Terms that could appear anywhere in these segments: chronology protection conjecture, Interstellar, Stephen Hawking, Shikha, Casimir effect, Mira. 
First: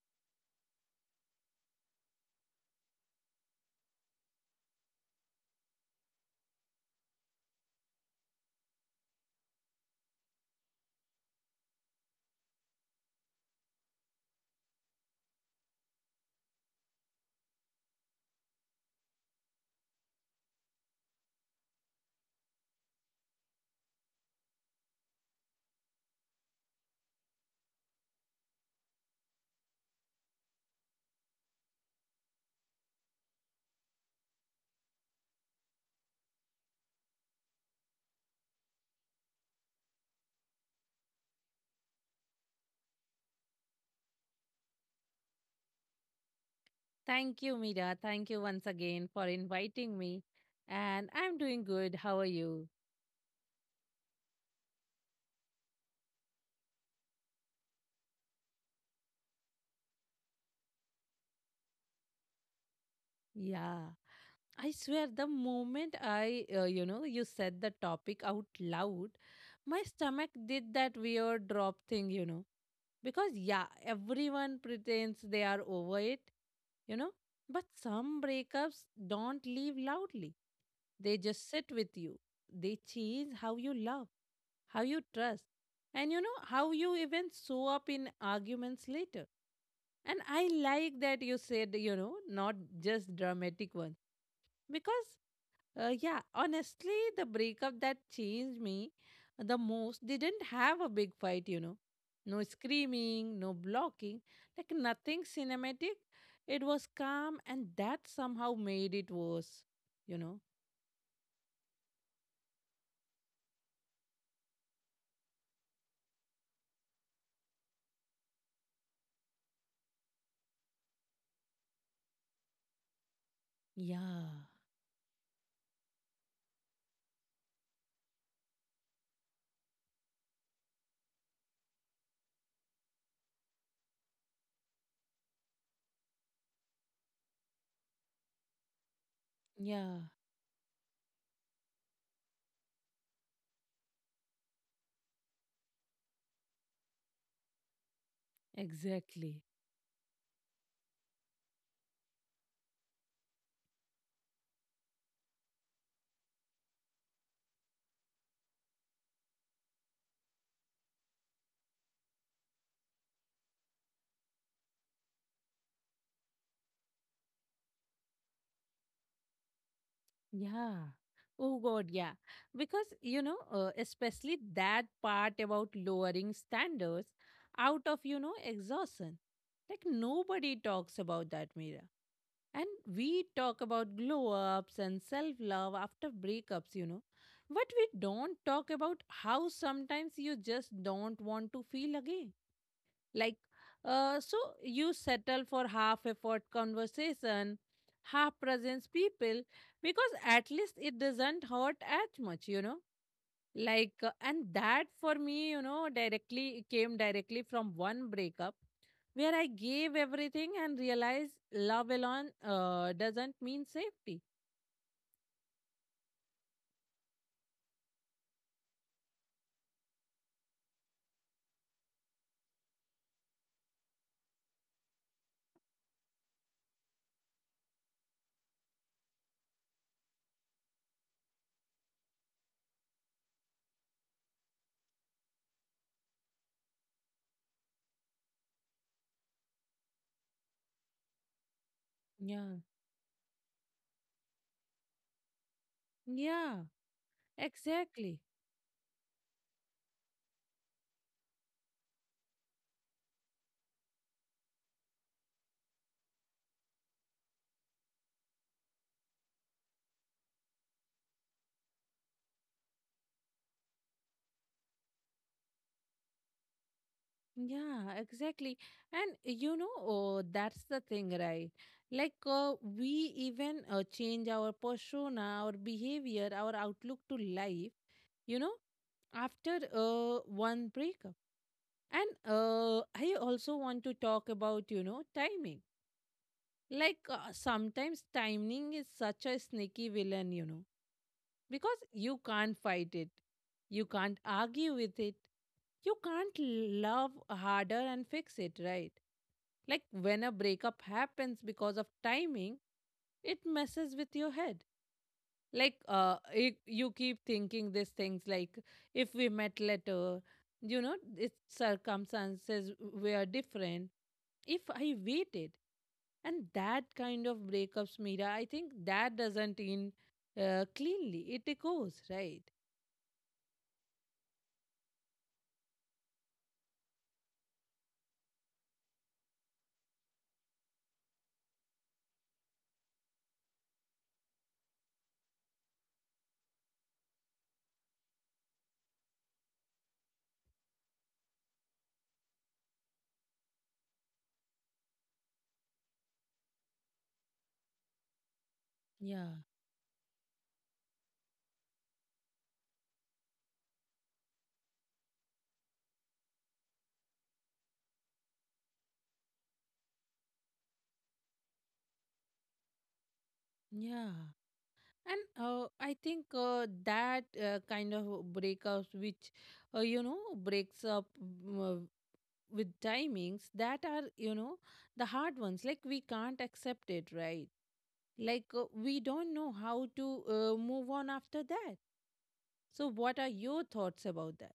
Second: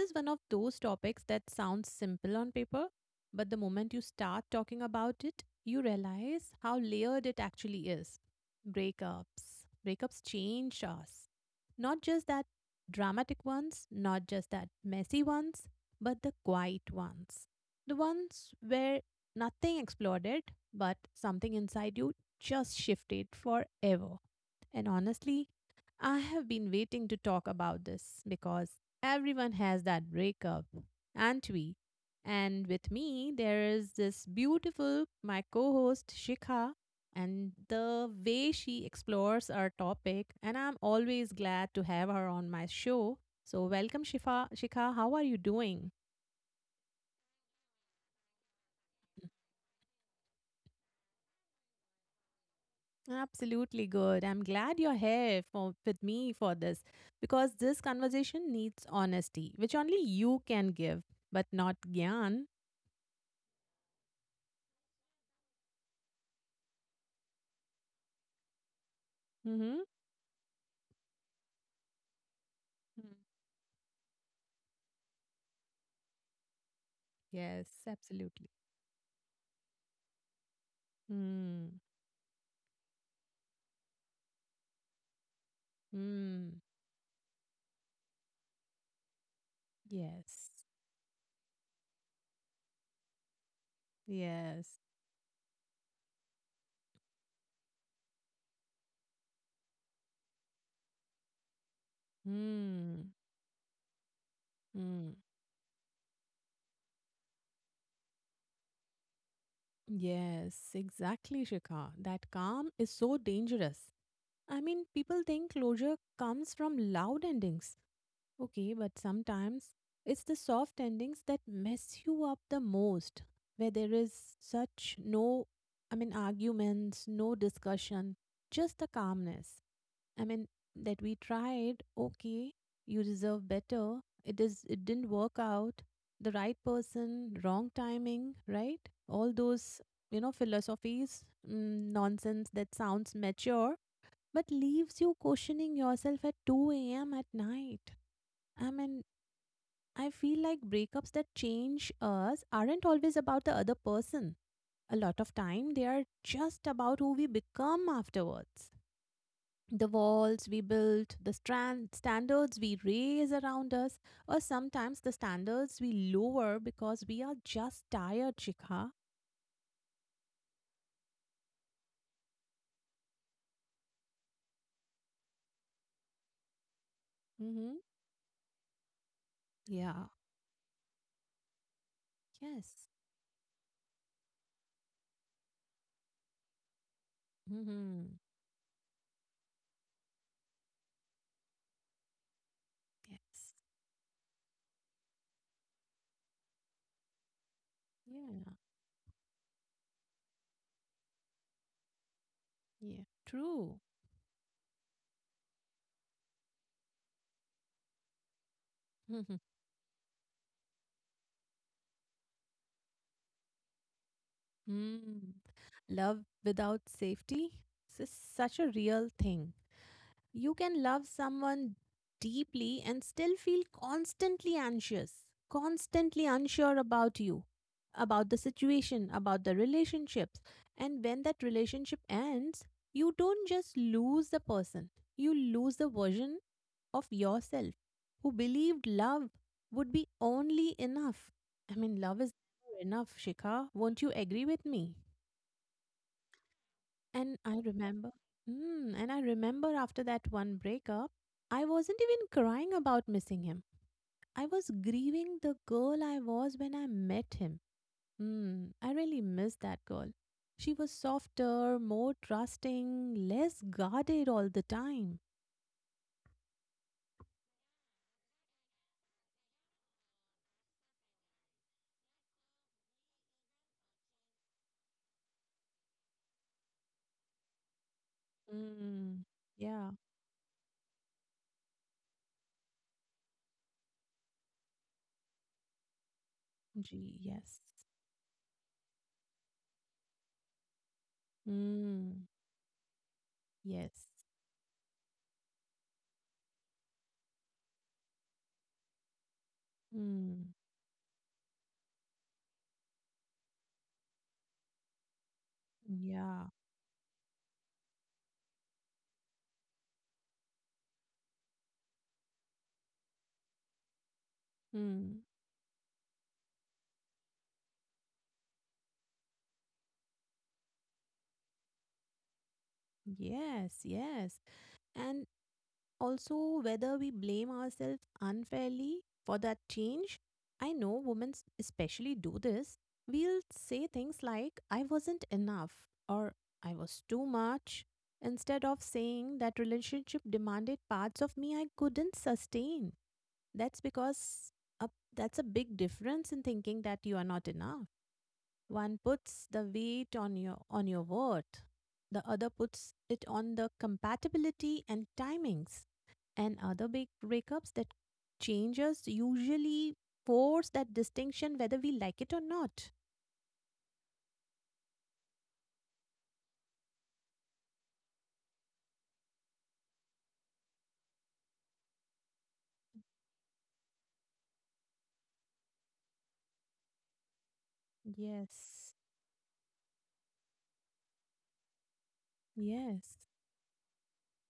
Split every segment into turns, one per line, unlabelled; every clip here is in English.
is one of those topics that sounds simple on paper, but the moment you start talking about it, you realize how layered it actually is. Breakups. Breakups change us. Not just that dramatic ones, not just that messy ones, but the quiet ones. The ones where nothing exploded, but something inside you just shifted forever. And honestly, I have been waiting to talk about this because everyone has that breakup, aren't we? And with me, there is this beautiful, my co host, Shikha, and the way she explores our topic. And I'm always glad to have her on my show. So, welcome, Shifa. Shikha. How are you doing?
Thank you, Mira. Thank you once again for inviting me. And I'm doing good. How are you?
Absolutely good. I'm glad you're here for with me for this because this conversation needs honesty, which only you can give, but not Gyan.
Yeah, I swear, the moment you said the topic out loud, my
Mm-hmm.
stomach did that weird drop thing. Because, yeah, everyone pretends they are over it, you know. But
Yes,
some
absolutely.
breakups don't leave loudly, they just sit
Mm.
with you. They change how you love, how you trust, and you know
Mm.
how you even show up in arguments later. And I
Yes.
like that you said, you know, not just dramatic ones.
Yes.
Because, yeah, honestly, the breakup that changed me the most didn't have a big fight. No
Mm.
screaming, no blocking, like
Mm.
nothing cinematic. It was calm, and that somehow made it worse, you know.
Yes, exactly, Shikha. That calm is so dangerous. I mean, people think closure comes from loud endings. Okay, but sometimes it's the soft endings that mess you up the most, where there is
Yeah,
such no, I mean, arguments, no discussion, just the calmness. I mean, that we tried, okay, you deserve better. It is, it didn't work out. The right person, wrong timing, right? All those,
yeah,
philosophies, nonsense that sounds mature, but leaves you questioning yourself at 2 a.m. at night. I mean,
exactly.
I feel like breakups that change us aren't always about the other person. A lot of time, they are just about who we become afterwards. The walls we built, the strand standards we raise around us, or sometimes the standards we lower because we are just tired, Shikha.
Yeah. Oh God, yeah. Because, especially that part about lowering standards
Mm-hmm.
out of exhaustion. Like
Yeah.
nobody talks about that, Mira. And
Yes.
we talk about glow ups and self love after breakups. But we
Mm-hmm.
don't talk about how sometimes you just don't want to feel again like,
Yes.
so you settle for half effort conversation, half
Yeah.
presence people, because at least it doesn't hurt as much.
Yeah. True.
Like, and that for me, directly came directly from one breakup where
Mm-hmm.
I gave everything and realized love alone doesn't mean safety.
Hmm. Love without safety is such a real thing. You can love someone deeply and still feel constantly anxious, constantly unsure about you, about the situation, about the relationships. And when that relationship ends, you don't just lose the person, you lose the version of yourself who believed love would be only enough. I mean, love is
Yeah.
never enough, Shikha. Won't you agree with me?
Yeah,
And I remember,
exactly.
and I remember after that one breakup, I wasn't even crying about missing him. I was grieving the girl I was when I met him. Mm, I really miss that girl. She was softer, more trusting, less guarded all the time.
Yeah, exactly. And that's the thing, right? Like, we even change our persona, our behavior, our outlook to life, you know,
Mm,
after
yeah,
one breakup. And I also want to talk about, you know, timing. Like,
gee, yes.
sometimes timing is such a sneaky villain, you know, because you
Mm,
can't fight it, you
yes.
can't argue with it, you can't love harder and fix it, right? Like when a
Mm,
breakup happens because of timing, it messes with your head like
yeah.
you keep thinking these things like, if we met later, you know, its circumstances were different, if I
Mm,
waited, and that kind of breakups, Mira, I think that doesn't end cleanly, it echoes, right?
yes, yes. And also, whether we blame ourselves unfairly for that change, I know women especially do this. We'll say things like, I wasn't enough, or I was too much, instead of saying that relationship demanded parts of me I couldn't sustain. That's because a, that's a big difference in thinking that you are not enough. One
Yeah,
puts the weight on your worth. The other puts it on the compatibility and timings. And other big breakups that changes usually force that distinction whether we like it or not.
yeah. And I think that kind of breakups which, you know, breaks up mm, with timings that are, you know, the hard ones, like we can't accept it, right? Like,
Yes.
we don't know how to move on after that. So what
Yes.
are your thoughts about that?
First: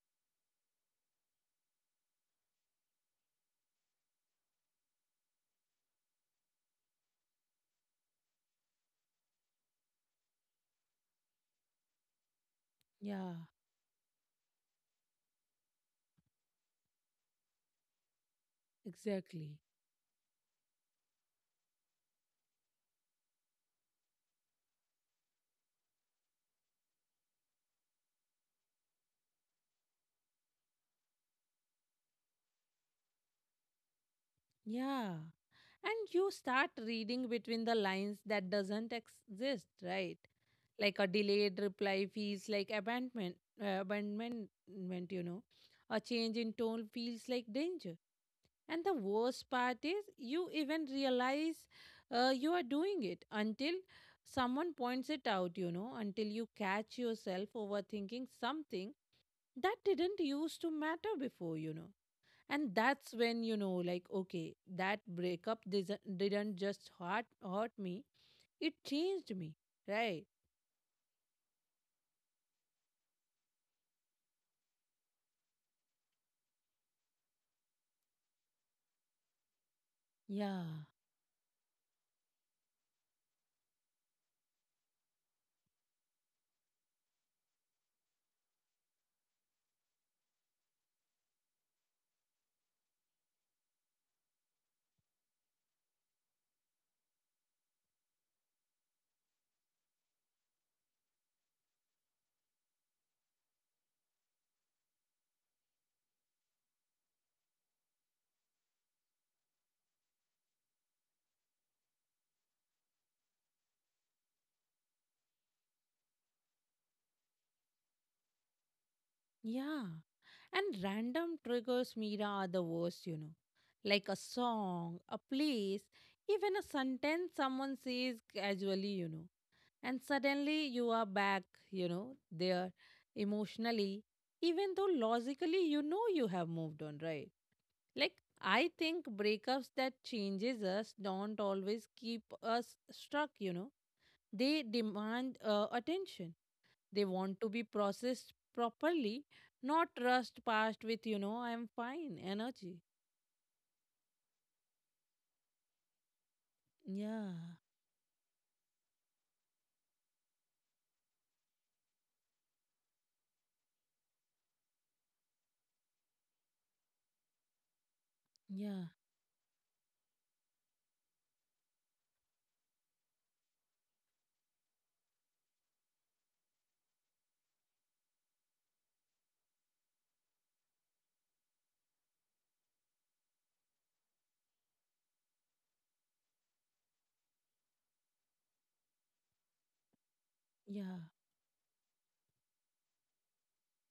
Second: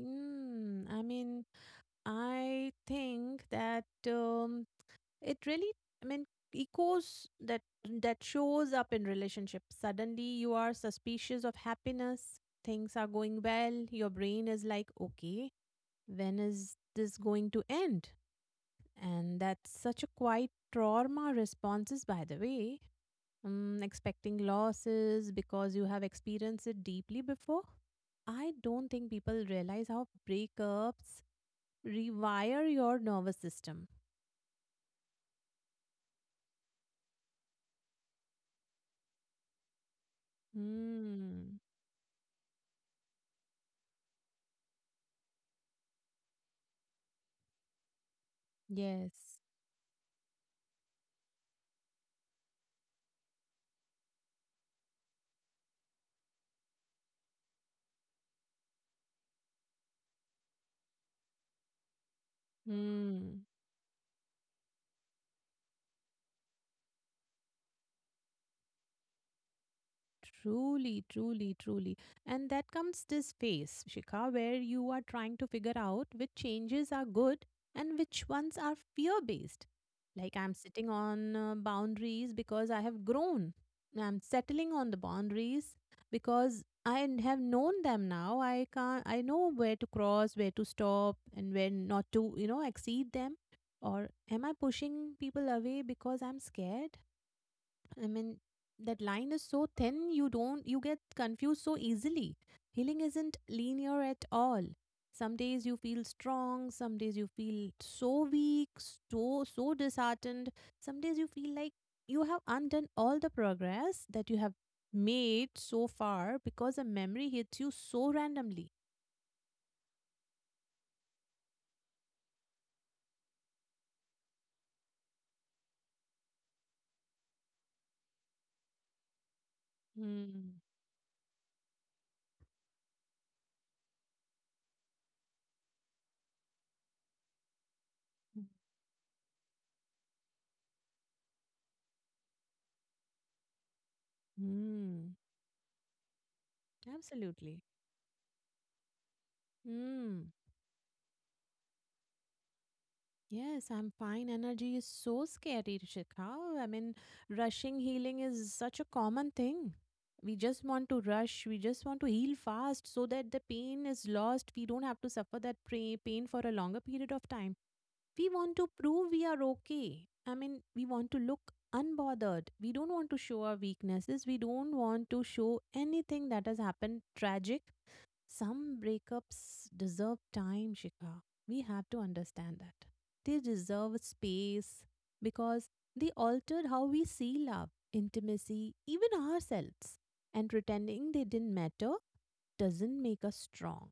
Mm, I mean, I think that it really, I mean, echoes that, that shows up in relationships. Suddenly you are suspicious of happiness. Things are
Yeah,
going well, your brain is like, okay, when is this going to end? And
exactly.
that's such a quiet trauma responses, by the way. Mm, expecting losses because you have experienced it deeply before. I don't think people realize how breakups rewire your nervous system.
Yeah, and you start reading between the lines that doesn't exist, right? Like a
Mm,
delayed reply feels like abandonment, you know, a change in tone feels like danger. And the
yes.
worst part is, you even realize you are doing it until someone points it out, you know, until you catch yourself overthinking something that didn't used to matter before, you know. And that's
Hmm.
when you know, like, okay, that breakup didn't just hurt me, it changed me, right?
Truly, truly, truly. And that comes this phase, Shikha, where you are trying to figure out which changes are good and which ones are fear based. Like, I'm
Yeah,
sitting on boundaries because I have grown. I'm settling on the boundaries because I have known them now. I can't, I know where to cross, where to stop, and where not to, you know, exceed them. Or am I pushing people away because I'm scared? I mean, that line is so thin, you don't, you get confused so easily. Healing isn't linear at all. Some days you feel strong, some days you feel so weak, so, so disheartened. Some days you feel like you have undone all the progress that you have made so far because a memory hits you so randomly.
yeah. And random triggers, Mira, are the worst, you know. Like a song, a place, even a sentence someone says casually, you know. And
Hmm.
suddenly you are back, you know, there emotionally, even though logically you know you have moved on, right? Like, I think breakups that changes us don't always keep us stuck, you know. They
Hmm.
demand attention, they want to
Absolutely.
be processed properly, not
Hmm.
rushed past with, you know, I'm fine energy.
Yes, I'm fine. Energy is so scary, Shikha. I mean,
Yeah,
rushing healing is such a common thing. We just want to rush. We just want to heal fast so that the pain is lost. We don't have to suffer that pain for a longer period of time. We want to
yeah,
prove we are okay. I mean, we want to look unbothered. We don't want to show our weaknesses. We don't want to show anything that has happened tragic. Some breakups deserve time, Shikha. We have to understand that. They deserve space because they altered how we see love, intimacy, even ourselves. And
yeah,
pretending they didn't matter doesn't make us strong.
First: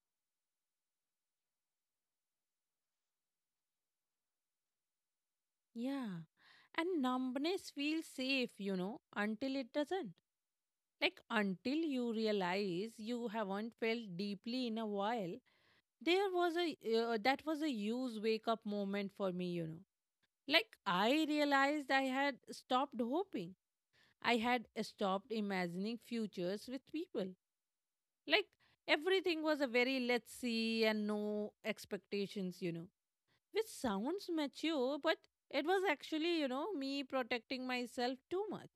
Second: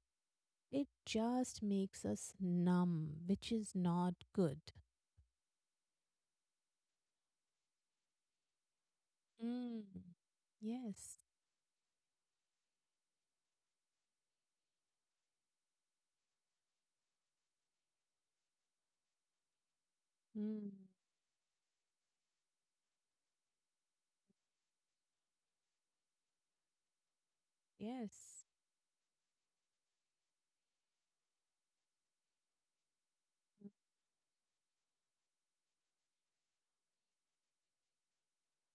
It just makes us numb, which is not good.
yeah. And numbness feels safe, you know, until it
Mm.
doesn't.
Yes.
Like, until you realize you haven't felt deeply in a while, there was a that was a huge wake up moment for me, you know. Like,
Mm.
I realized I had stopped hoping. I had stopped imagining futures with people.
Yes.
Like everything was a very let's see and no expectations, you know, which sounds mature, but it was actually, you know, me protecting myself too much.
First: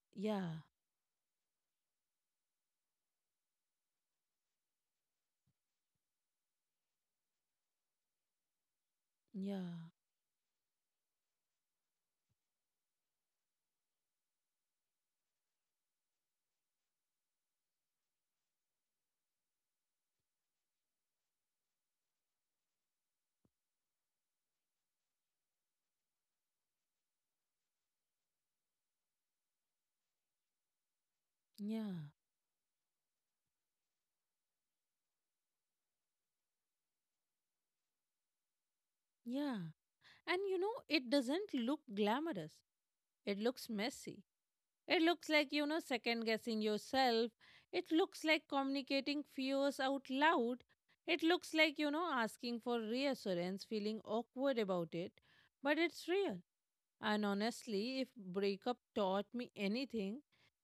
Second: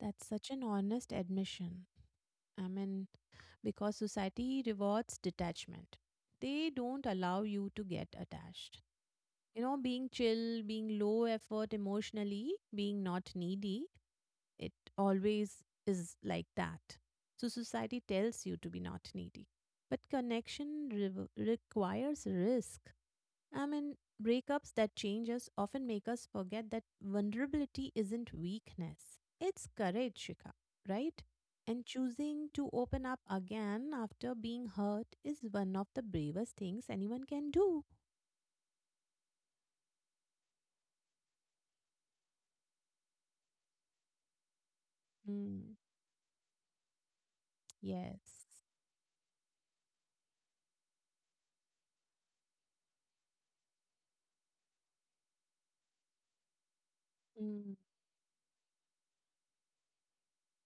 That's
Yeah,
such an honest admission. I mean, because society rewards detachment. They don't allow you to get attached. You know,
yeah,
being chill, being low effort emotionally, being not needy, it always is like that. So society tells you to be not needy. But connection rev requires risk. I mean, breakups that change us often make us forget that vulnerability isn't weakness, it's courage, Shika, right? And
yeah,
choosing to open up again after being hurt is one of the bravest things anyone can do.
yeah. And you know, it doesn't look glamorous, it looks messy. It looks like, you
Mm,
know, second guessing yourself. It looks like
yes.
communicating fears out loud. It looks like, you know, asking for reassurance, feeling awkward about it. But it's real. And
Mm,
honestly, if breakup taught me anything,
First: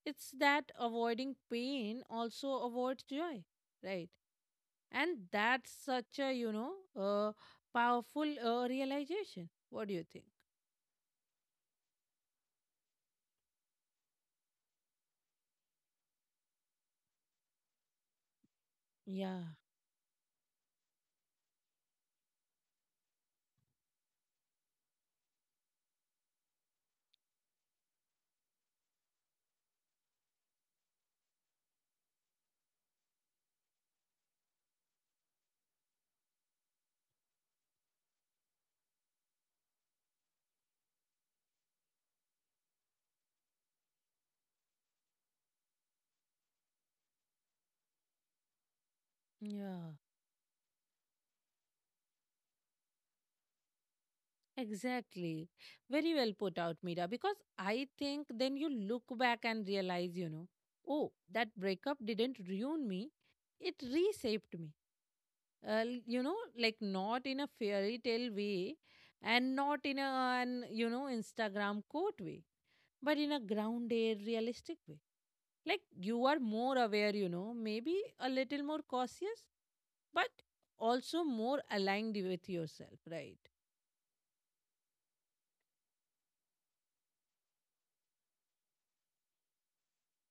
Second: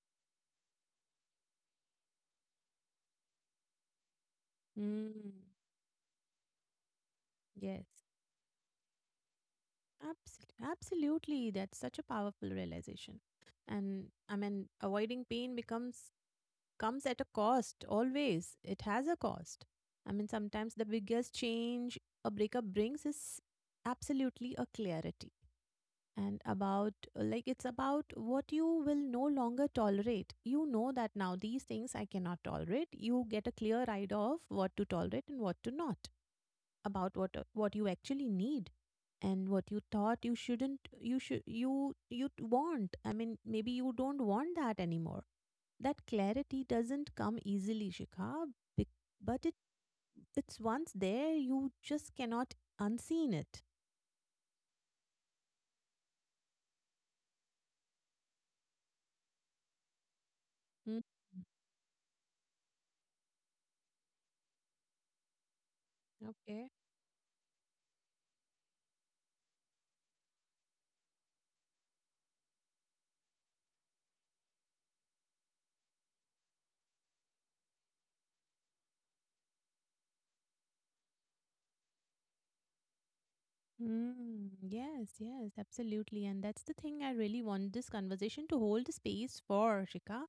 it's that avoiding pain also avoids joy, right? And
mm,
that's such a, you know, uh,
yes.
powerful realization. What do you think?
Absolutely. Absolutely. That's such a powerful realization. And I mean, avoiding pain becomes comes at a cost always, it has a
Yeah,
cost. I mean, sometimes the biggest change a breakup brings is absolutely a clarity. And about, like, it's about what you will no longer tolerate, you know, that now these things I cannot tolerate. You get a clear idea of what to tolerate and what to not, about what you actually need, and what you thought you shouldn't, you should, you want. I mean, maybe you don't want that anymore. That clarity doesn't come easily, Shikha, bec- but it
yeah,
it's once there, you just cannot unseen it.
exactly. Very well put out, Mira, because I think then you look back and realize, you know,
Mm.
oh, that breakup didn't ruin me, it reshaped me. uh, you know,
Okay.
like not in a fairy tale way, and not in a an, you know, Instagram quote way, but in a grounded realistic way. Like, you are more aware, you know, maybe a little more cautious, but also more aligned with yourself, right?
Mm, yes, yes, absolutely. And that's the thing I really want this conversation to hold space for, Shika.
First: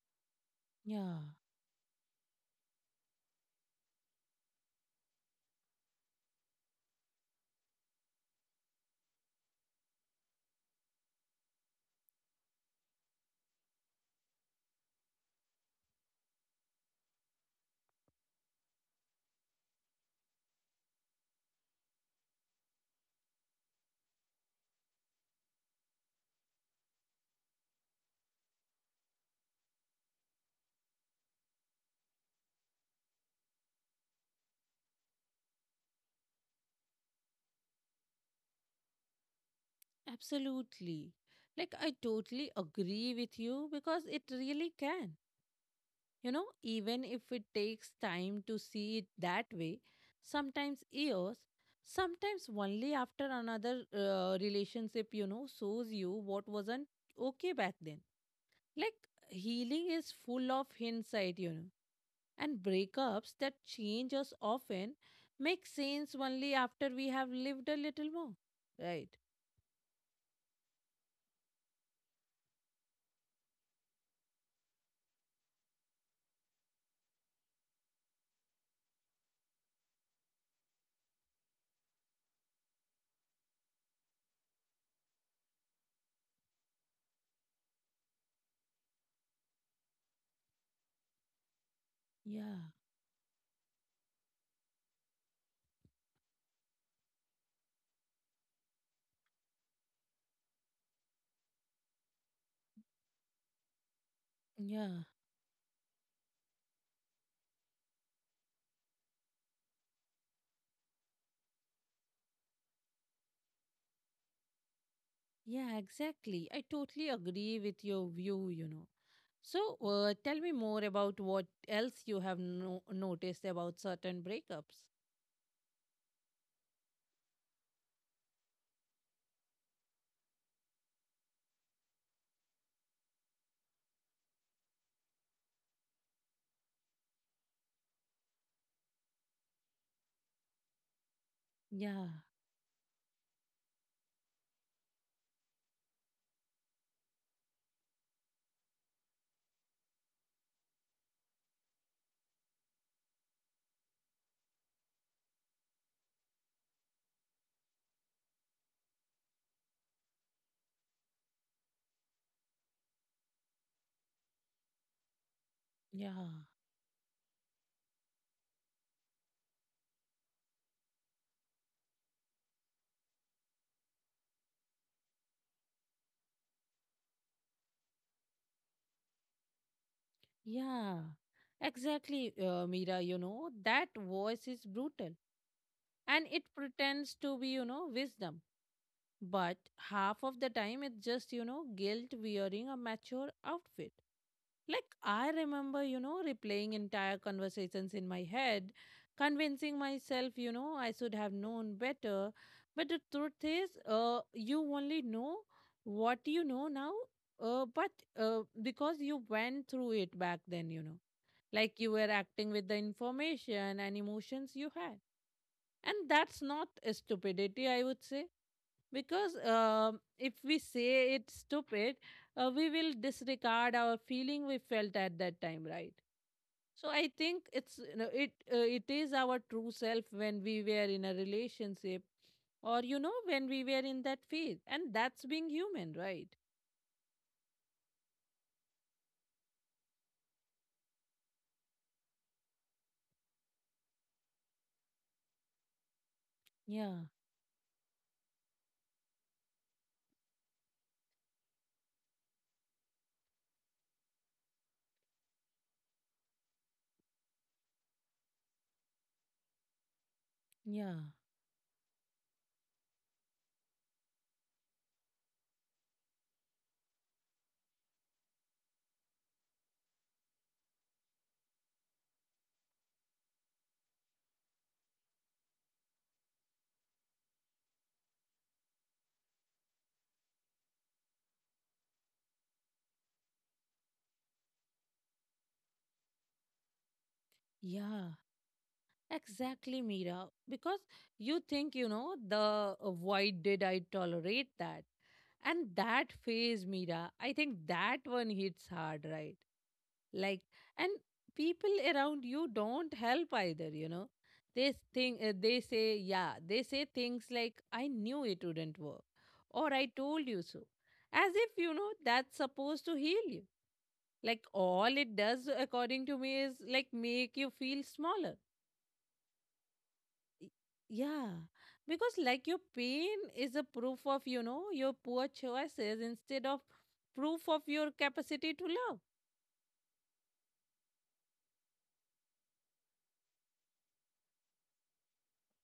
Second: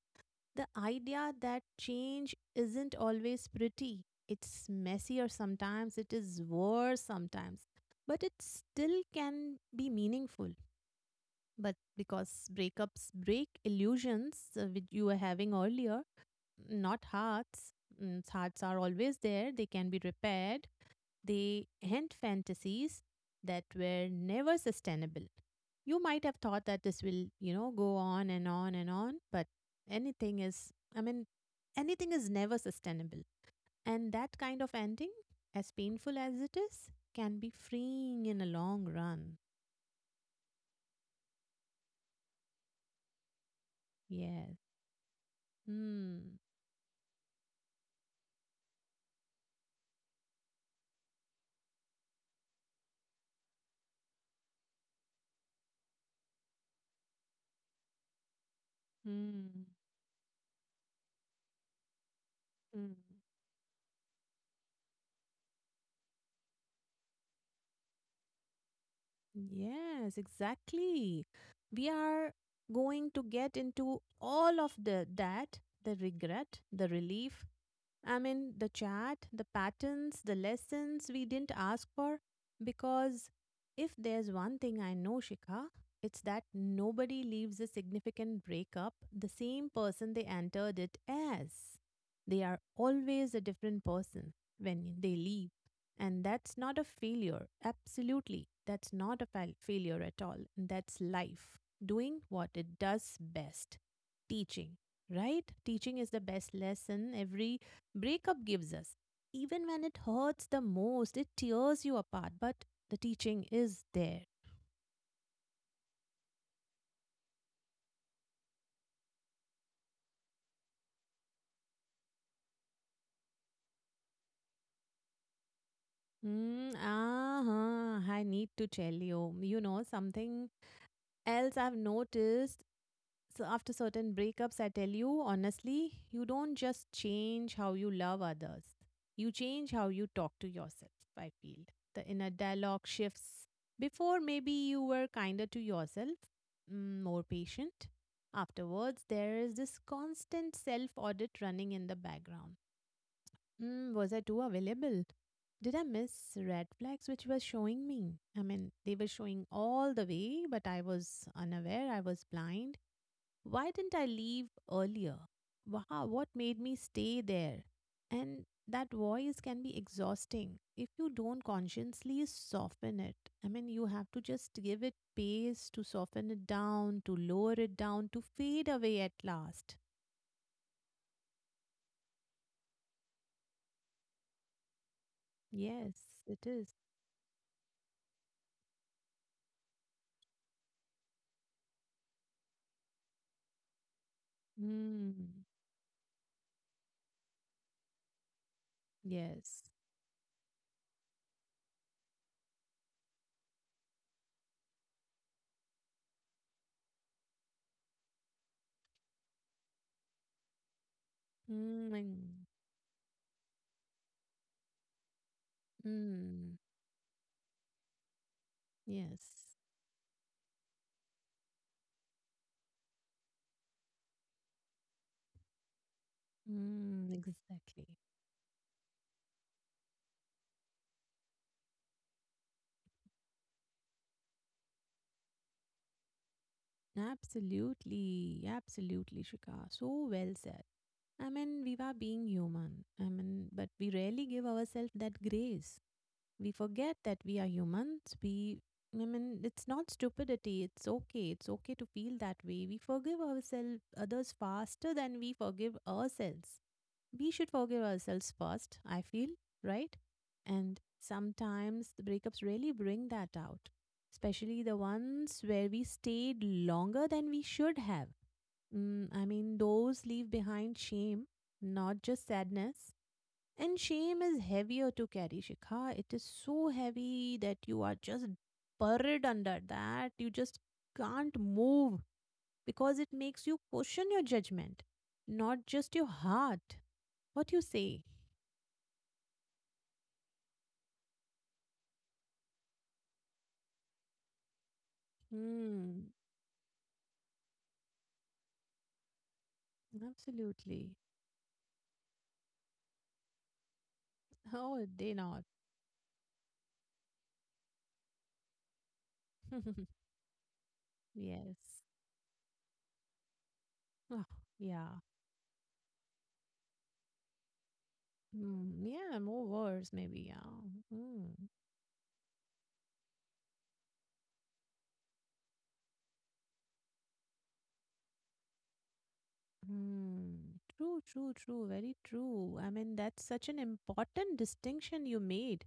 The
Yeah,
idea that change isn't always pretty. It's messier sometimes, it is worse sometimes, but it still can be meaningful. But because breakups break illusions, which you were having earlier, not hearts. Mm, hearts are always there, they can be repaired. They hint fantasies that were never sustainable. You might have thought that this will, you know, go on and on and on, but anything is, I mean, anything is never sustainable. And that kind of ending, as painful as it is, can be freeing in a long run.
absolutely. Like I totally agree with you because it
Yes.
really can. You
Hmm.
know, even if it takes time to see it that way, sometimes years, sometimes only after another relationship, you know, shows you what wasn't okay back then. Like,
Hmm.
healing is full of hindsight, you know, and
Mm,
breakups that change us often make sense only after we have lived a little more. Right.
yes, exactly. We are going to get into all of the that, the regret, the relief, I mean, the chat, the patterns, the lessons we didn't ask for. Because if there's one thing I know, Shikha, it's that nobody leaves a significant breakup the same person they entered it as. They are
Yeah.
always a different person when they leave. And that's not a failure. Absolutely. That's not a failure at all. That's life doing what it does best, teaching,
Yeah.
right? Teaching is the best lesson every breakup gives us. Even when it hurts the most, it tears you apart, but the teaching is there.
Yeah, exactly. I totally agree with your view, you know. So, tell me more about what else you have noticed about certain breakups.
Mm, I need to tell you, you know, something else I've noticed. So after certain breakups, I tell you honestly, you don't just change how you love others, you change how you talk to yourself, I feel. The
Yeah,
inner dialogue shifts. Before, maybe you were kinder to yourself, mm, more patient. Afterwards, there is this constant self audit running in the background. Mm, was I too available? Did I miss red flags which were showing me? I mean, they were showing all the way, but I was unaware, I was blind. Why didn't I leave earlier? Wow, what
yeah,
made me stay there? And that voice can be exhausting if you don't consciously soften it. I mean, you have to just give it space to soften it down, to lower it down, to fade away at last.
yeah. Exactly, Mira, you know, that voice is brutal
Yes,
and it
it is.
pretends to be, you know, wisdom. But half of the time, it's just, you know, guilt wearing a mature outfit. Like, I
Mm,
remember, you know, replaying entire conversations in my head,
yes.
convincing myself, you know, I should have known better. But the truth is, you only know what you know now, but because you went through it back then, you know, like
Mm,
you were acting with the information and emotions you had. And that's
mm,
not a stupidity, I would say, because
yes.
if we say it's stupid, we will disregard our feeling we felt at that time, right? So
Mm,
I think it's,
exactly.
you know, it is our true self when we were in a relationship, or you know, when we were in that phase, and that's being human, right?
Absolutely, absolutely, Shika. So well said. I mean, we are being human. I mean, but we rarely give ourselves that grace. We forget
yeah
that we are humans. We, I mean, it's not stupidity. It's okay. It's okay to feel that way. We forgive ourselves, others faster than we forgive ourselves. We should forgive ourselves first, I feel, right? And
yeah
sometimes the breakups really bring that out, especially the ones where we stayed longer than we should have. Mm, I mean, those leave behind shame, not just sadness. And shame is heavier to carry, Shikha. It is so heavy that you are just buried under that. You just can't move because it makes you question your judgment, not just your heart. What you say?
yeah exactly, Mira, because you think you know the why did I tolerate that, and
Mm,
that phase, Mira, I think that one hits hard, right? like
absolutely.
and people around you don't help either, you know. They
Oh, they
think,
not.
they say, yeah, they say things like, I knew it wouldn't work, or I told you so, as if, you
Yes.
know, that's supposed to heal you.
Oh,
Like,
yeah.
all it does, according to me, is like make you feel smaller.
Mm, yeah, more words maybe. Yeah.
Y- yeah,
Mm,
because like your pain is a proof of, you know, your poor choices instead of proof of your capacity to love.
mm. True, true, true. Very true. I mean, that's such an important distinction you made.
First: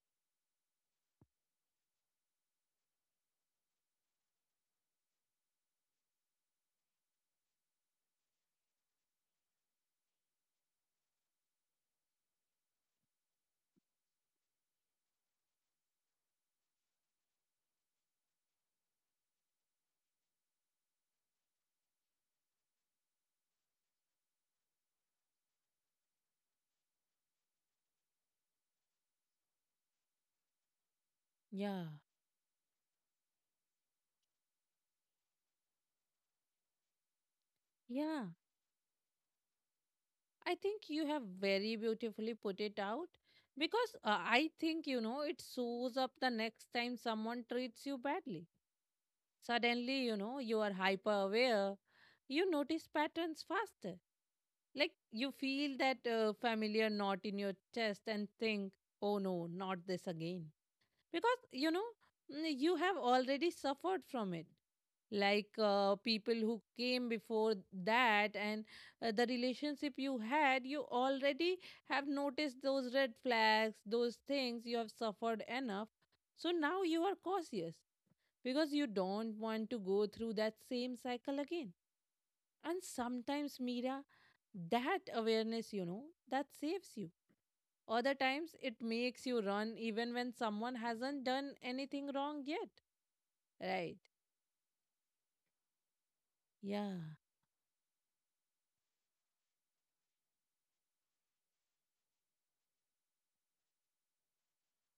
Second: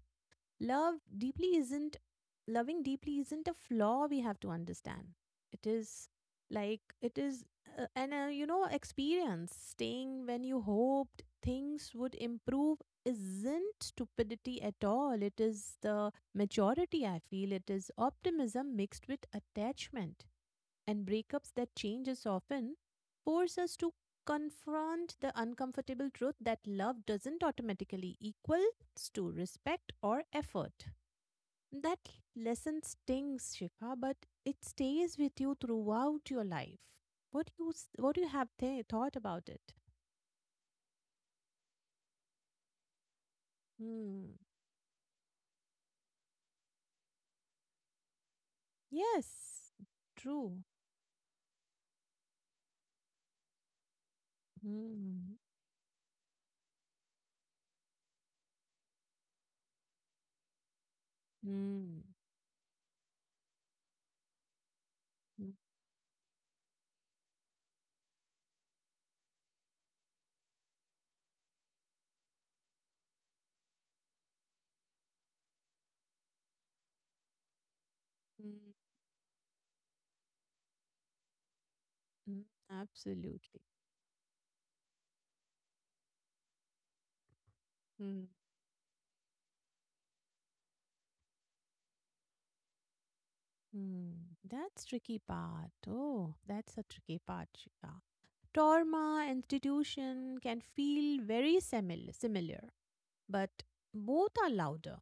Love deeply isn't Loving deeply isn't a flaw we have to understand. It is like it is uh, an experience. Staying when you hoped things would improve isn't stupidity at all. It is the maturity, I feel. It is optimism mixed with attachment. And breakups that change us often force us to confront the uncomfortable truth that love doesn't automatically equal to respect or effort.
yeah
That lesson stings, Shifa, but it stays with you throughout your life. What you
yeah
have thought about it?
I think you have very beautifully put it out. Because
Hmm.
I think, you know, it shows up the next time someone treats you badly.
Yes,
Suddenly, you know, you
true.
are hyper aware. You notice patterns faster. Like you
Hmm.
feel that familiar knot in your chest and think, oh no, not this again, because you know,
Hmm.
you have already suffered from it.
Hmm.
Like, people who came before that, and the relationship you had, you already have noticed those red flags, those things you have suffered enough. So now you are cautious
Hmm.
because you don't want to go through that same cycle again.
Hmm.
And sometimes,
Absolutely.
Mira, that awareness, you know, that saves you. Other
Hmm.
times, it makes you run even when someone hasn't done anything wrong yet. Right.
Hmm, that's tricky part. Oh, that's a
Yeah.
tricky part, Shika. Trauma institution can feel very similar, but both are louder.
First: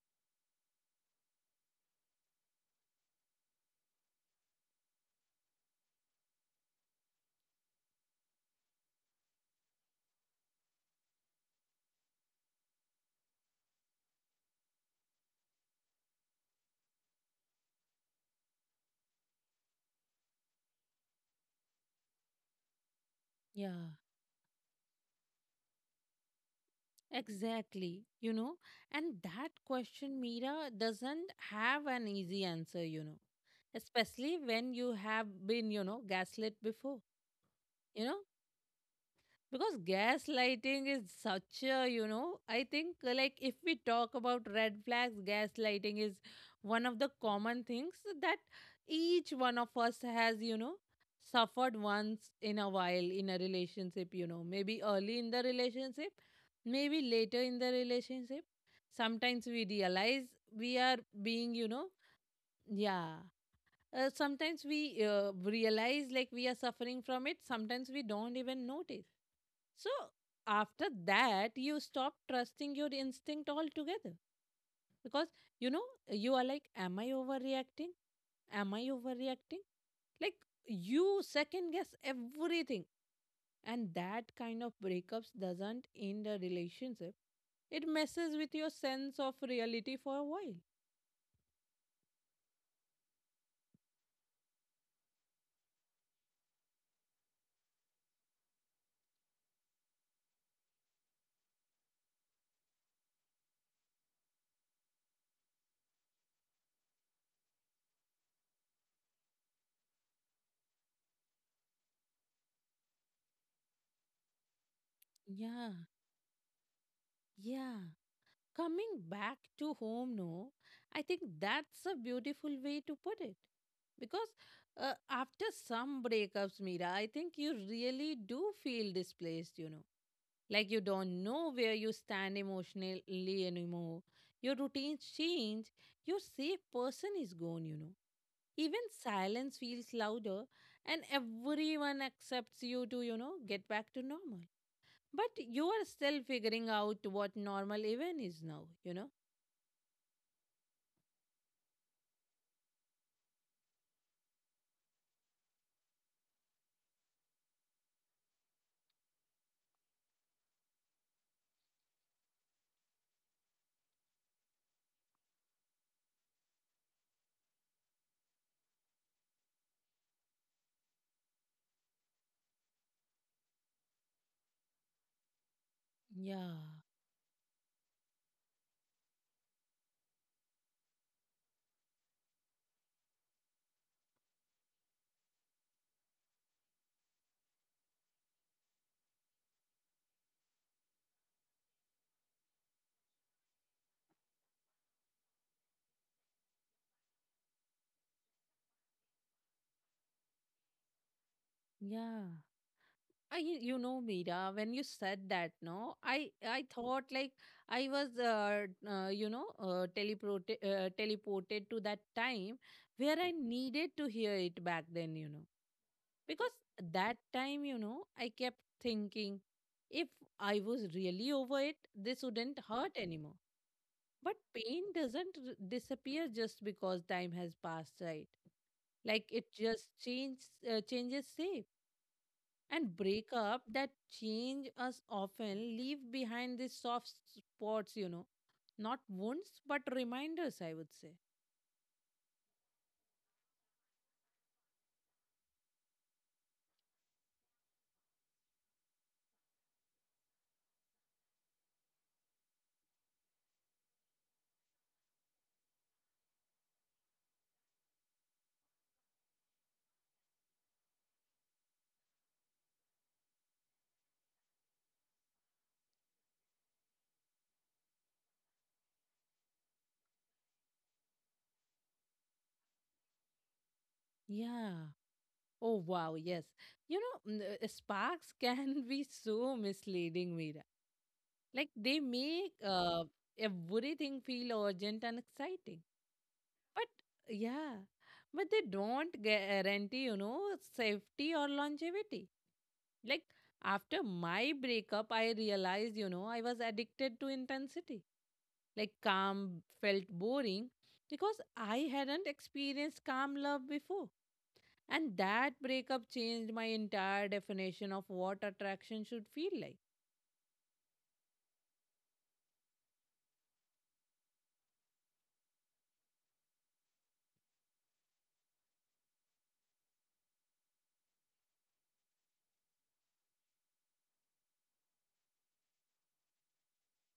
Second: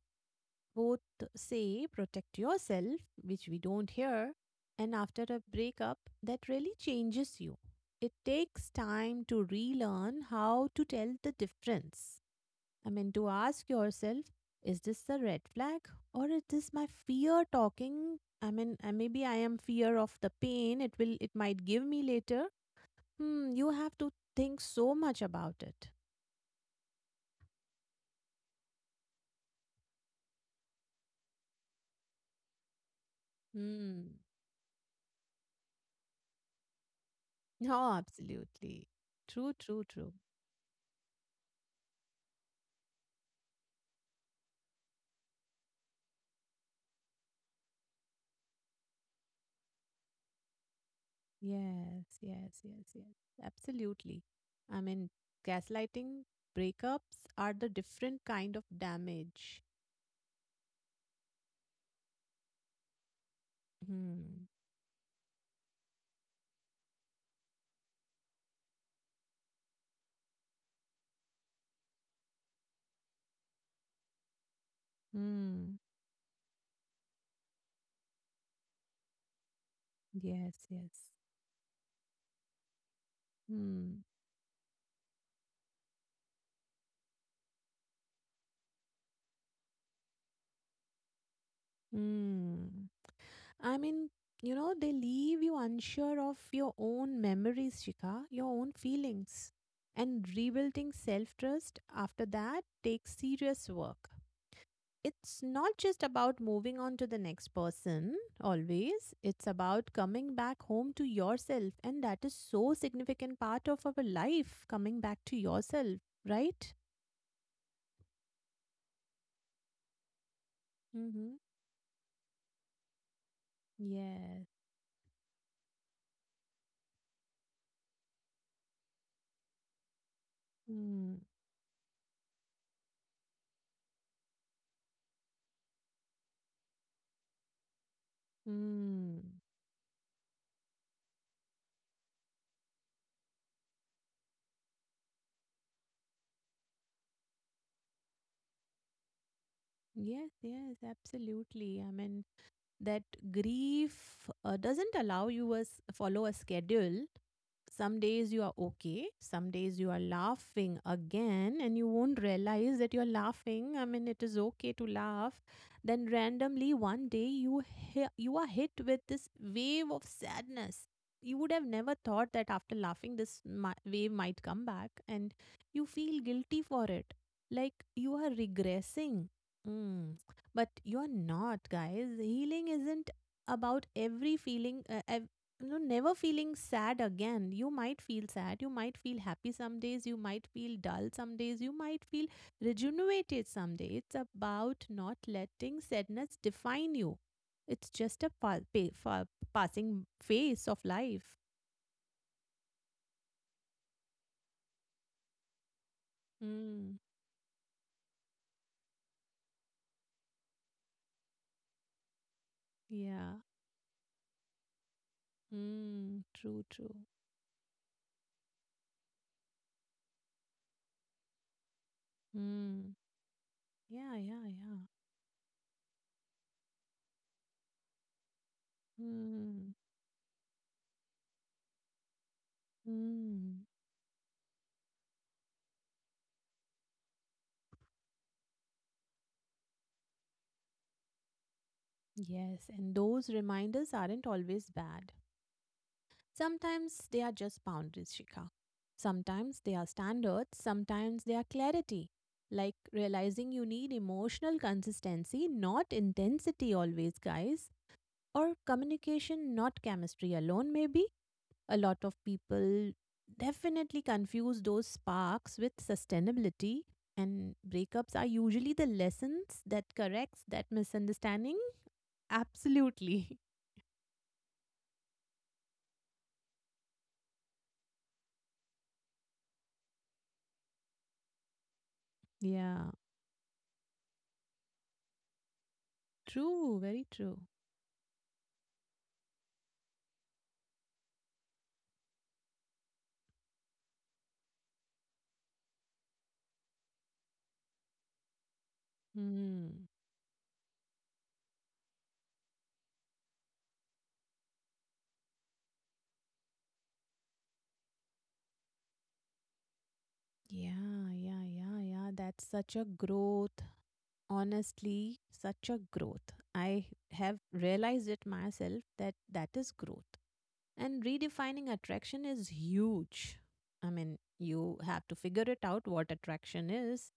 Both say protect yourself, which we don't hear, and after a breakup that really changes you. It takes time to relearn how to tell the difference. I mean, to ask yourself, is this a red flag or is this my fear talking? I mean, maybe I am fear of the pain it might give me later. Hmm, you have
Yeah.
to think so much about it.
Exactly. You know, and that question, Mira, doesn't have an easy answer, you know,
Hmm.
especially when you have been, you know, gaslit before.
Oh,
You know,
absolutely. True,
because
true, true.
gaslighting is such a, you know, I think, like if we talk about red flags, gaslighting is one of the common things that each one of us has, you know, suffered
Yes,
once in
yes,
a
yes,
while
yes.
in a relationship,
Absolutely.
you know,
I
maybe
mean,
early in the relationship,
gaslighting
maybe
breakups
later
are
in
the
the
different
relationship.
kind of
Sometimes
damage.
we realize we are being, you know, yeah,
Hmm.
sometimes we realize like we are suffering from it, sometimes we don't even notice. So after that, you stop trusting your instinct altogether, because you
Hmm.
know, you are like, am I overreacting? Like
Yes, yes.
you second guess everything, and
Hmm.
that kind of breakups doesn't end a relationship. It messes with your sense of reality for a while.
Hmm. I mean, they leave you unsure of your own memories, Shika, your own feelings. And rebuilding self trust after that takes serious work. It's not just about moving on to the next person, always. It's about coming back home to yourself. And that is so significant part of our life, coming back to
Yeah,
yourself, right?
yeah. Coming back to home. No I think
Mm-hmm.
that's a beautiful way to put it, because
Yes.
after some breakups, Mira, I think you really do feel displaced, you know, like you
Mm.
don't know where you stand emotionally anymore. Your routines change, your safe person is gone, you know, even
Mm.
silence feels louder, and everyone accepts you to, get back to normal, but you are still figuring out what normal even is now, you know.
Yes, yes, absolutely. I mean, that grief doesn't allow you as follow a schedule. Some days you are okay, some days you are laughing again and you won't realize that you're laughing. I mean, it is okay to laugh. Then randomly one day you you are hit with this wave of sadness. You would have never thought that after laughing this wave might come back and you feel
Yeah,
guilty for it, like you are regressing. Mm, but you're not, guys. Healing isn't about every feeling, you never feeling sad again. You might feel sad, you might feel happy some days, you might feel dull some days, you might feel rejuvenated some days. It's about not letting sadness define you. It's just a passing phase of life.
yeah. I, you know, Mira, when you said that, no, I
Mm,
thought like I was, teleported to that time where I
yeah.
needed to hear it back then, you know,
Mm,
because
true, true.
that time, you know, I kept thinking, if I was really over it, this wouldn't hurt
Mm,
anymore.
yeah,
But
yeah, yeah.
pain doesn't disappear just because time has passed, right? Like it
Mm,
just changes shape, and break up
mm.
that change us often leave behind these soft spots, you know, not wounds but reminders, I would say.
Yes, and those reminders aren't always bad. Sometimes they are just boundaries, Shikha. Sometimes they are standards, sometimes they are clarity. Like realizing you need emotional consistency, not intensity always, guys. Or communication, not chemistry alone, maybe. A lot of people definitely confuse those sparks with sustainability, and breakups are usually the lessons that corrects that misunderstanding. Absolutely.
Yeah. Oh wow, yes. You know, sparks can be so misleading, Mira. Like they make
Yeah,
uh, everything feel urgent and exciting,
true,
but
very true.
yeah, but they don't guarantee, you know, safety or longevity. Like, after my breakup, I realized, you know, I was addicted to intensity. Like calm
Hmm.
felt boring because I hadn't experienced calm love before. And that breakup changed my entire definition of what attraction should feel like.
Yeah, yeah, yeah, yeah. That's such a growth. Honestly, such a growth. I have realized it myself that that is growth. And redefining attraction is huge. I mean, you have to figure it out what attraction is.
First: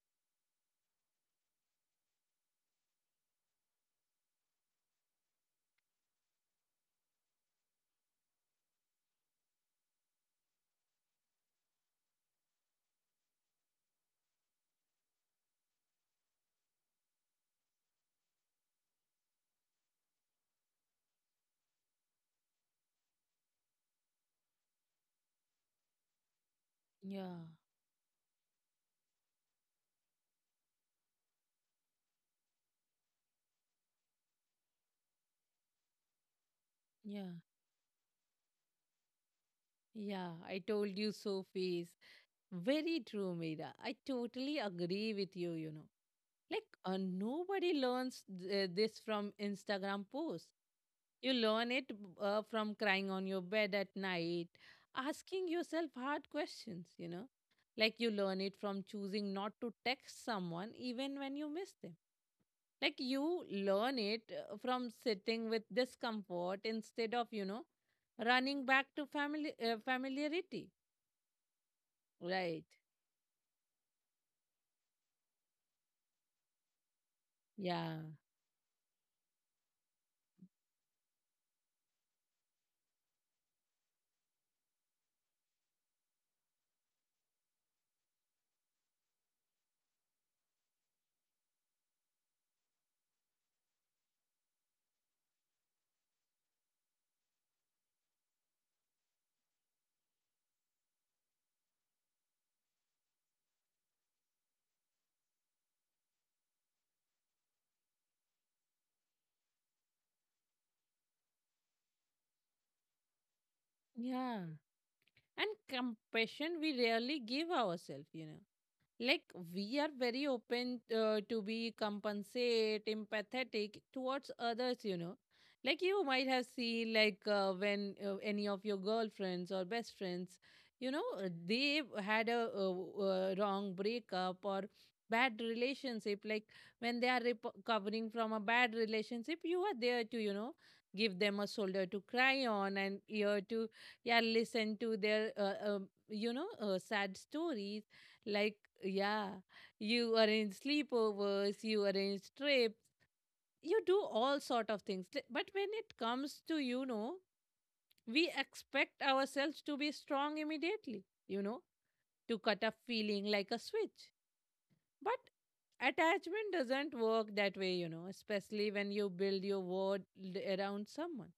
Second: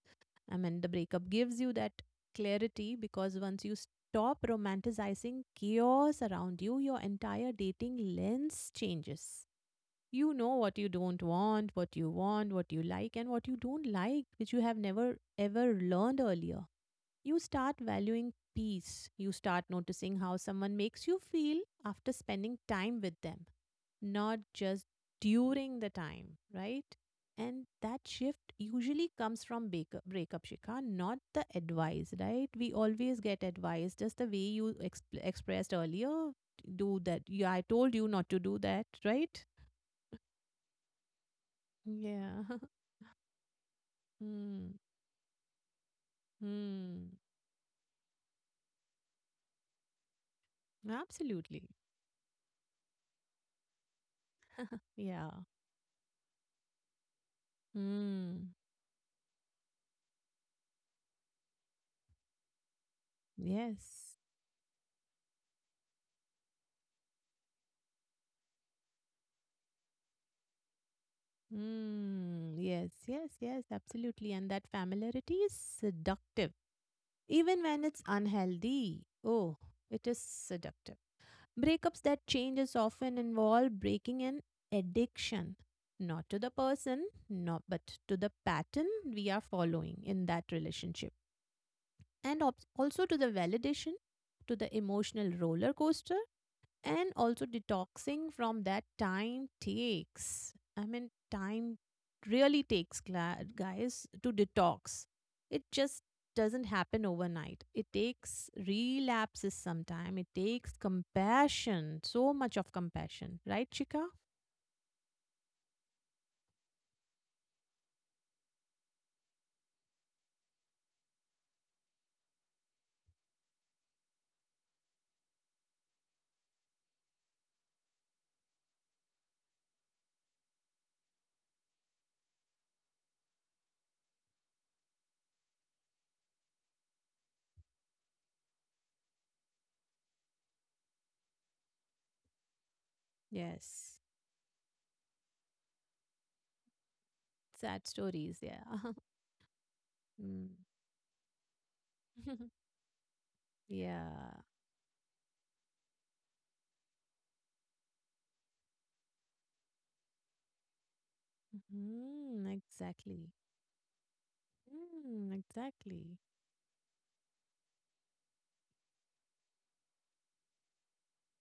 I mean, the breakup gives you that clarity because once you stop romanticizing chaos around you, your entire dating lens changes. You know what you don't want, what you like, and what you don't like, which you have never ever learned earlier. You start valuing peace. You start noticing how someone makes you feel after spending time with them, not just during the time, right?
Yeah,
And that shift usually comes from breakup, Shikha, not the advice, right? We always get advice, just the way you expressed earlier. Do that.
yeah,
Yeah, I told you not to do that, right?
yeah. I told you so, Face.
Yeah.
Very true, Meera. I totally
Mm.
agree with you, you know. Like,
Mm.
nobody learns this from Instagram posts. You
Absolutely.
learn it from crying on your bed at night,
Yeah.
asking yourself hard questions, you know. Like you learn
Mm.
it from choosing not to text someone even when you miss them. Like you learn
Yes.
it from sitting with discomfort instead of, you know, running back to family familiarity.
Mm.
Right.
Yes, yes, yes, absolutely. And that familiarity is seductive, even when
Yeah.
it's unhealthy. Oh, it is seductive. Breakups that changes often involve breaking an addiction, not to the person, not but to the pattern we are following in that relationship, and also to the validation to the emotional roller coaster. And also detoxing from that time takes, I mean, time really takes, guys, to detox. It just doesn't happen overnight. It takes relapses sometime, it takes compassion, so much of compassion, right, Chika?
Yeah. And compassion we rarely give ourselves, you know, like we are very open to be compensate empathetic towards others, you know, like you might have seen, like when any of your girlfriends or best friends, you know, they had a, wrong breakup or bad relationship, like when they are recovering from a bad relationship, you are there to, you know, give them a shoulder to cry on and ear to,
Yes,
yeah, listen to their sad
sad
stories.
stories, yeah.
Like, yeah, you
Mm.
arrange sleepovers, you arrange trips, you do
Yeah.
all sort of things. But when it comes to, you know, we expect ourselves to be strong immediately, you know, to
Mm,
cut a feeling
exactly.
like a switch. But
Mm, exactly.
attachment doesn't work that way, you know, especially when you build your world around someone.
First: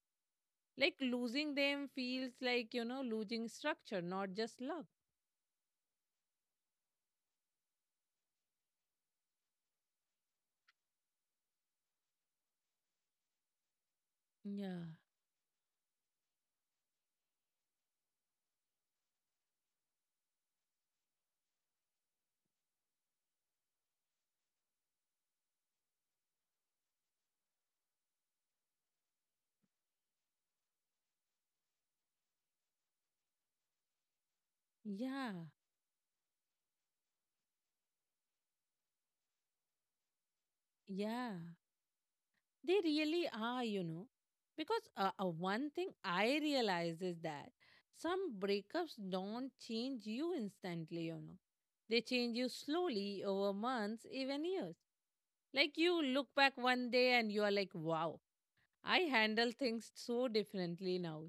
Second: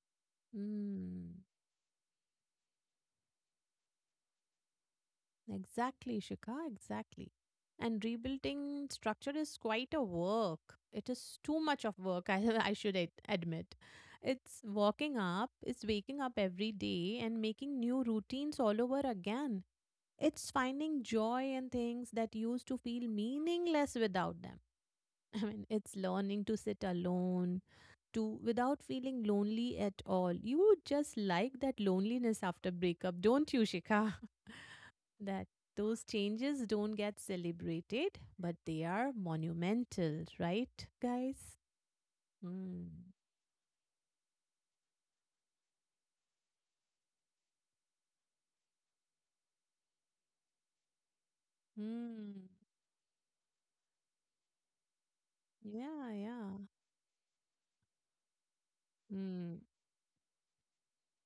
Like
Mm.
losing them feels like, you know, losing structure, not just love.
Exactly, Shikha, exactly. And rebuilding structure is quite a work. It is too much of work, I, I should admit. It's
Yeah.
waking up, it's waking up every day and making new routines all over again. It's finding joy in things that used to feel meaningless without them. I mean, it's learning to sit alone, to without feeling lonely at all. You just like that loneliness after breakup, don't you, Shikha?
Yeah.
That Those changes don't get celebrated, but they are monumental, right,
Yeah.
guys?
They
Mm.
really are, you know. Because one thing I realize is that some breakups don't change you instantly, you know. They change you
Mm.
slowly over months, even years. Like you
Yeah,
look
yeah.
back one day and you are like, wow, I handle
Mm.
things so differently now.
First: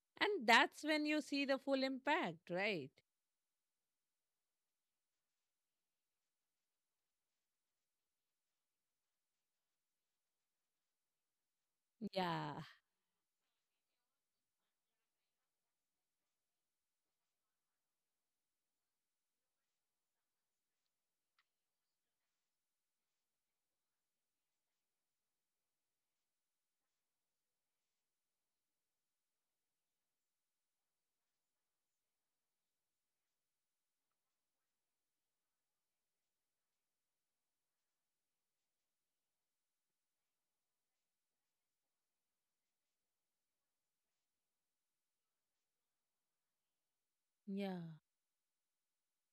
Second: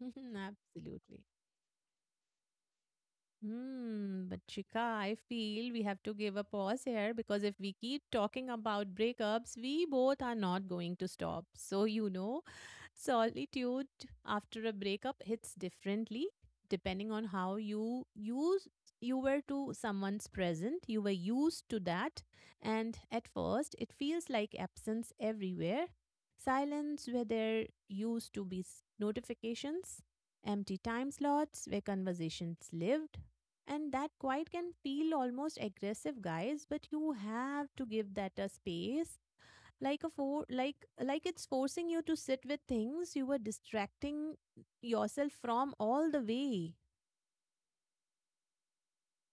And that's when you
Absolutely.
see the full impact, right?
Hmm, but Chika, I feel we have to give a pause here because if we keep talking about breakups, we both are not going to stop. So,
Yeah,
Solitude after a breakup hits differently depending on how you were to someone's present, you were used to that, and at first it feels like absence everywhere. Silence where there used to be notifications, empty time slots where conversations lived, and that quiet can feel almost aggressive, guys, but you have to give that a space, like a for like like it's forcing you to sit with things you were distracting yourself from all the way.
yeah.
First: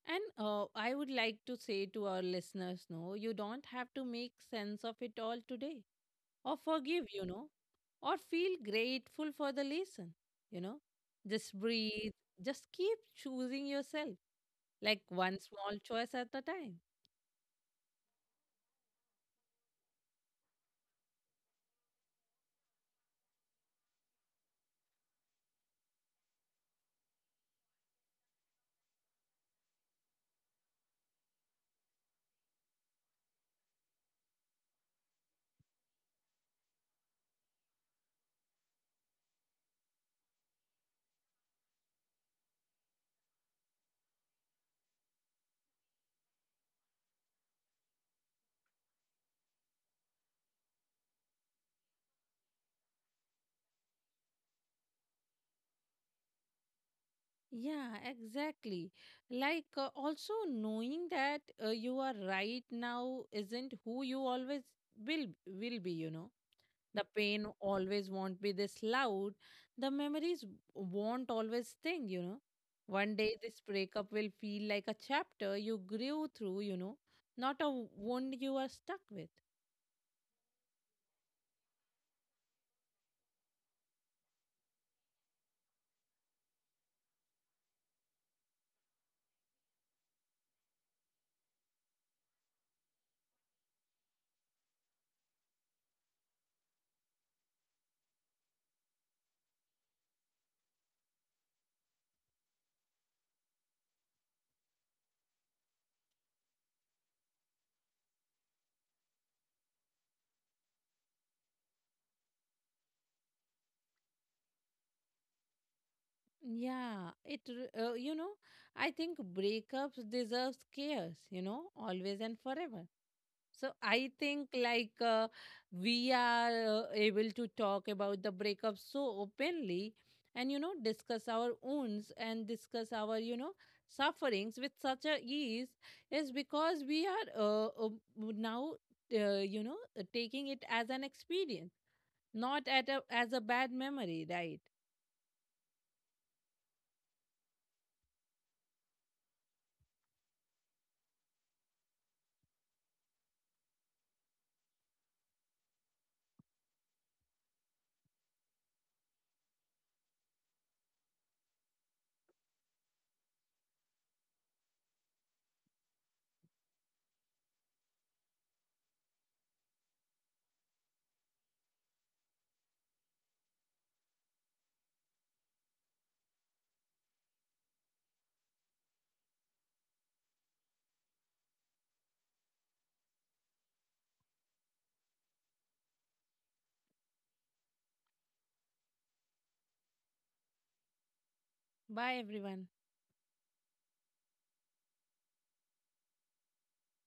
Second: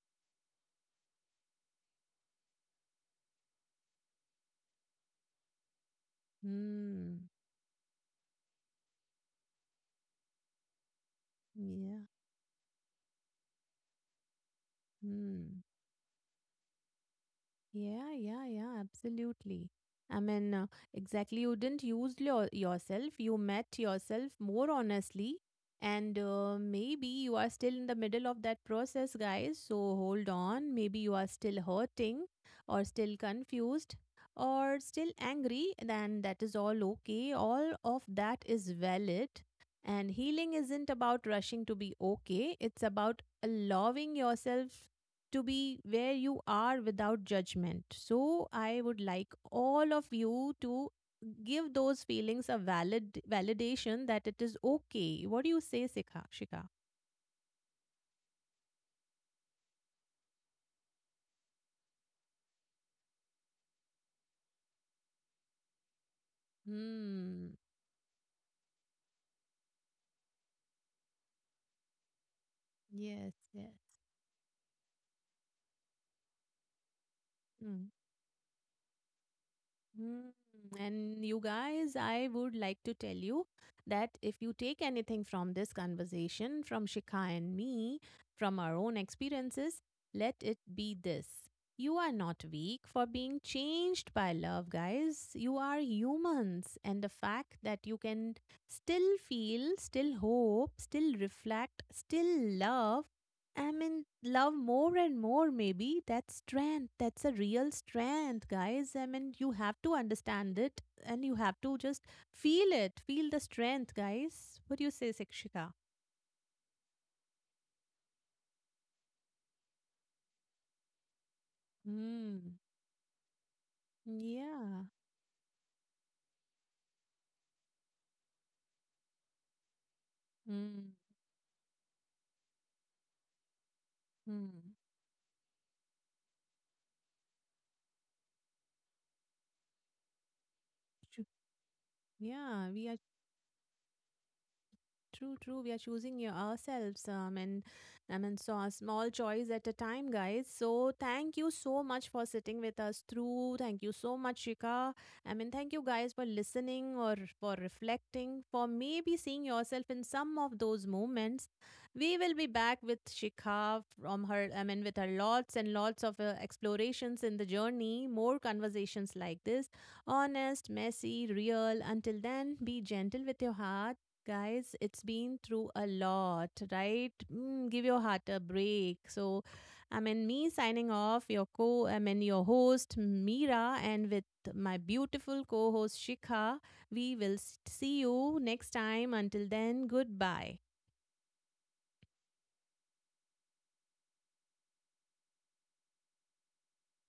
And I would like to say to our listeners, no, you don't have to make sense of it all today, or forgive, you
Hmm.
know, or feel grateful for the lesson, you know. Just
Yeah.
breathe, just keep choosing yourself, like one
Hmm.
small choice at a time.
Yeah, yeah, yeah, absolutely. I mean, exactly. You didn't use yourself. You met yourself more honestly. And maybe you are still in the middle of that process, guys. So hold on. Maybe you are still hurting or still confused or still angry. Then that is all okay. All of that is valid. And healing isn't about rushing to be okay, it's about allowing yourself to be where you are without judgment. So I would like all of you to give those feelings a validation that it is okay. What do you say, Sikha? Shika?
Yeah, exactly. Like also knowing that you are right now isn't who you always will be, you know. The pain
Hmm.
always won't be this loud. The memories won't always sting, you know. One
Yes,
day this
yes.
breakup will feel like a chapter you grew through, you know, not a wound you are stuck with.
Mm. And you guys, I would like to tell you that if you take anything from this conversation, from Shikha and me, from our own experiences, let it be this. You are not weak for being changed by love, guys. You are humans. And the fact that you can still feel, still hope, still reflect, still love, I mean, love more and more, maybe. That's strength. That's a real strength, guys. I mean, you have to understand it and you have to just feel it. Feel the strength, guys. What do you say, Sikshika?
Yeah, it, you know, I think breakups deserves cares, you know, always and
Hmm.
forever. So I think,
Yeah.
like, we are able to talk about the breakup so openly, and you know,
Hmm.
discuss our wounds and discuss our, you know, sufferings with
Hmm.
such a ease, is because we are now, taking it as an
Sh-
experience, not
Yeah. We
at
are
a, as a bad memory, right?
True, true. We are choosing your ourselves, and I mean, so a small choice at a time, guys. So thank you so much for sitting with us through. Thank you so much, Shika. I mean, thank you guys for listening or for reflecting, for maybe seeing yourself in some of those moments. We will be back with Shika from her, I mean, with her lots and lots of explorations in the journey, more conversations like this, honest, messy, real. Until then, be gentle with your heart. Guys, it's been through a lot, right? Mm, give your heart a break. So, I mean, me signing off, your I mean, your host, Meera, and with my beautiful co host, Shikha, we will see you next time. Until then, goodbye.
Bye everyone.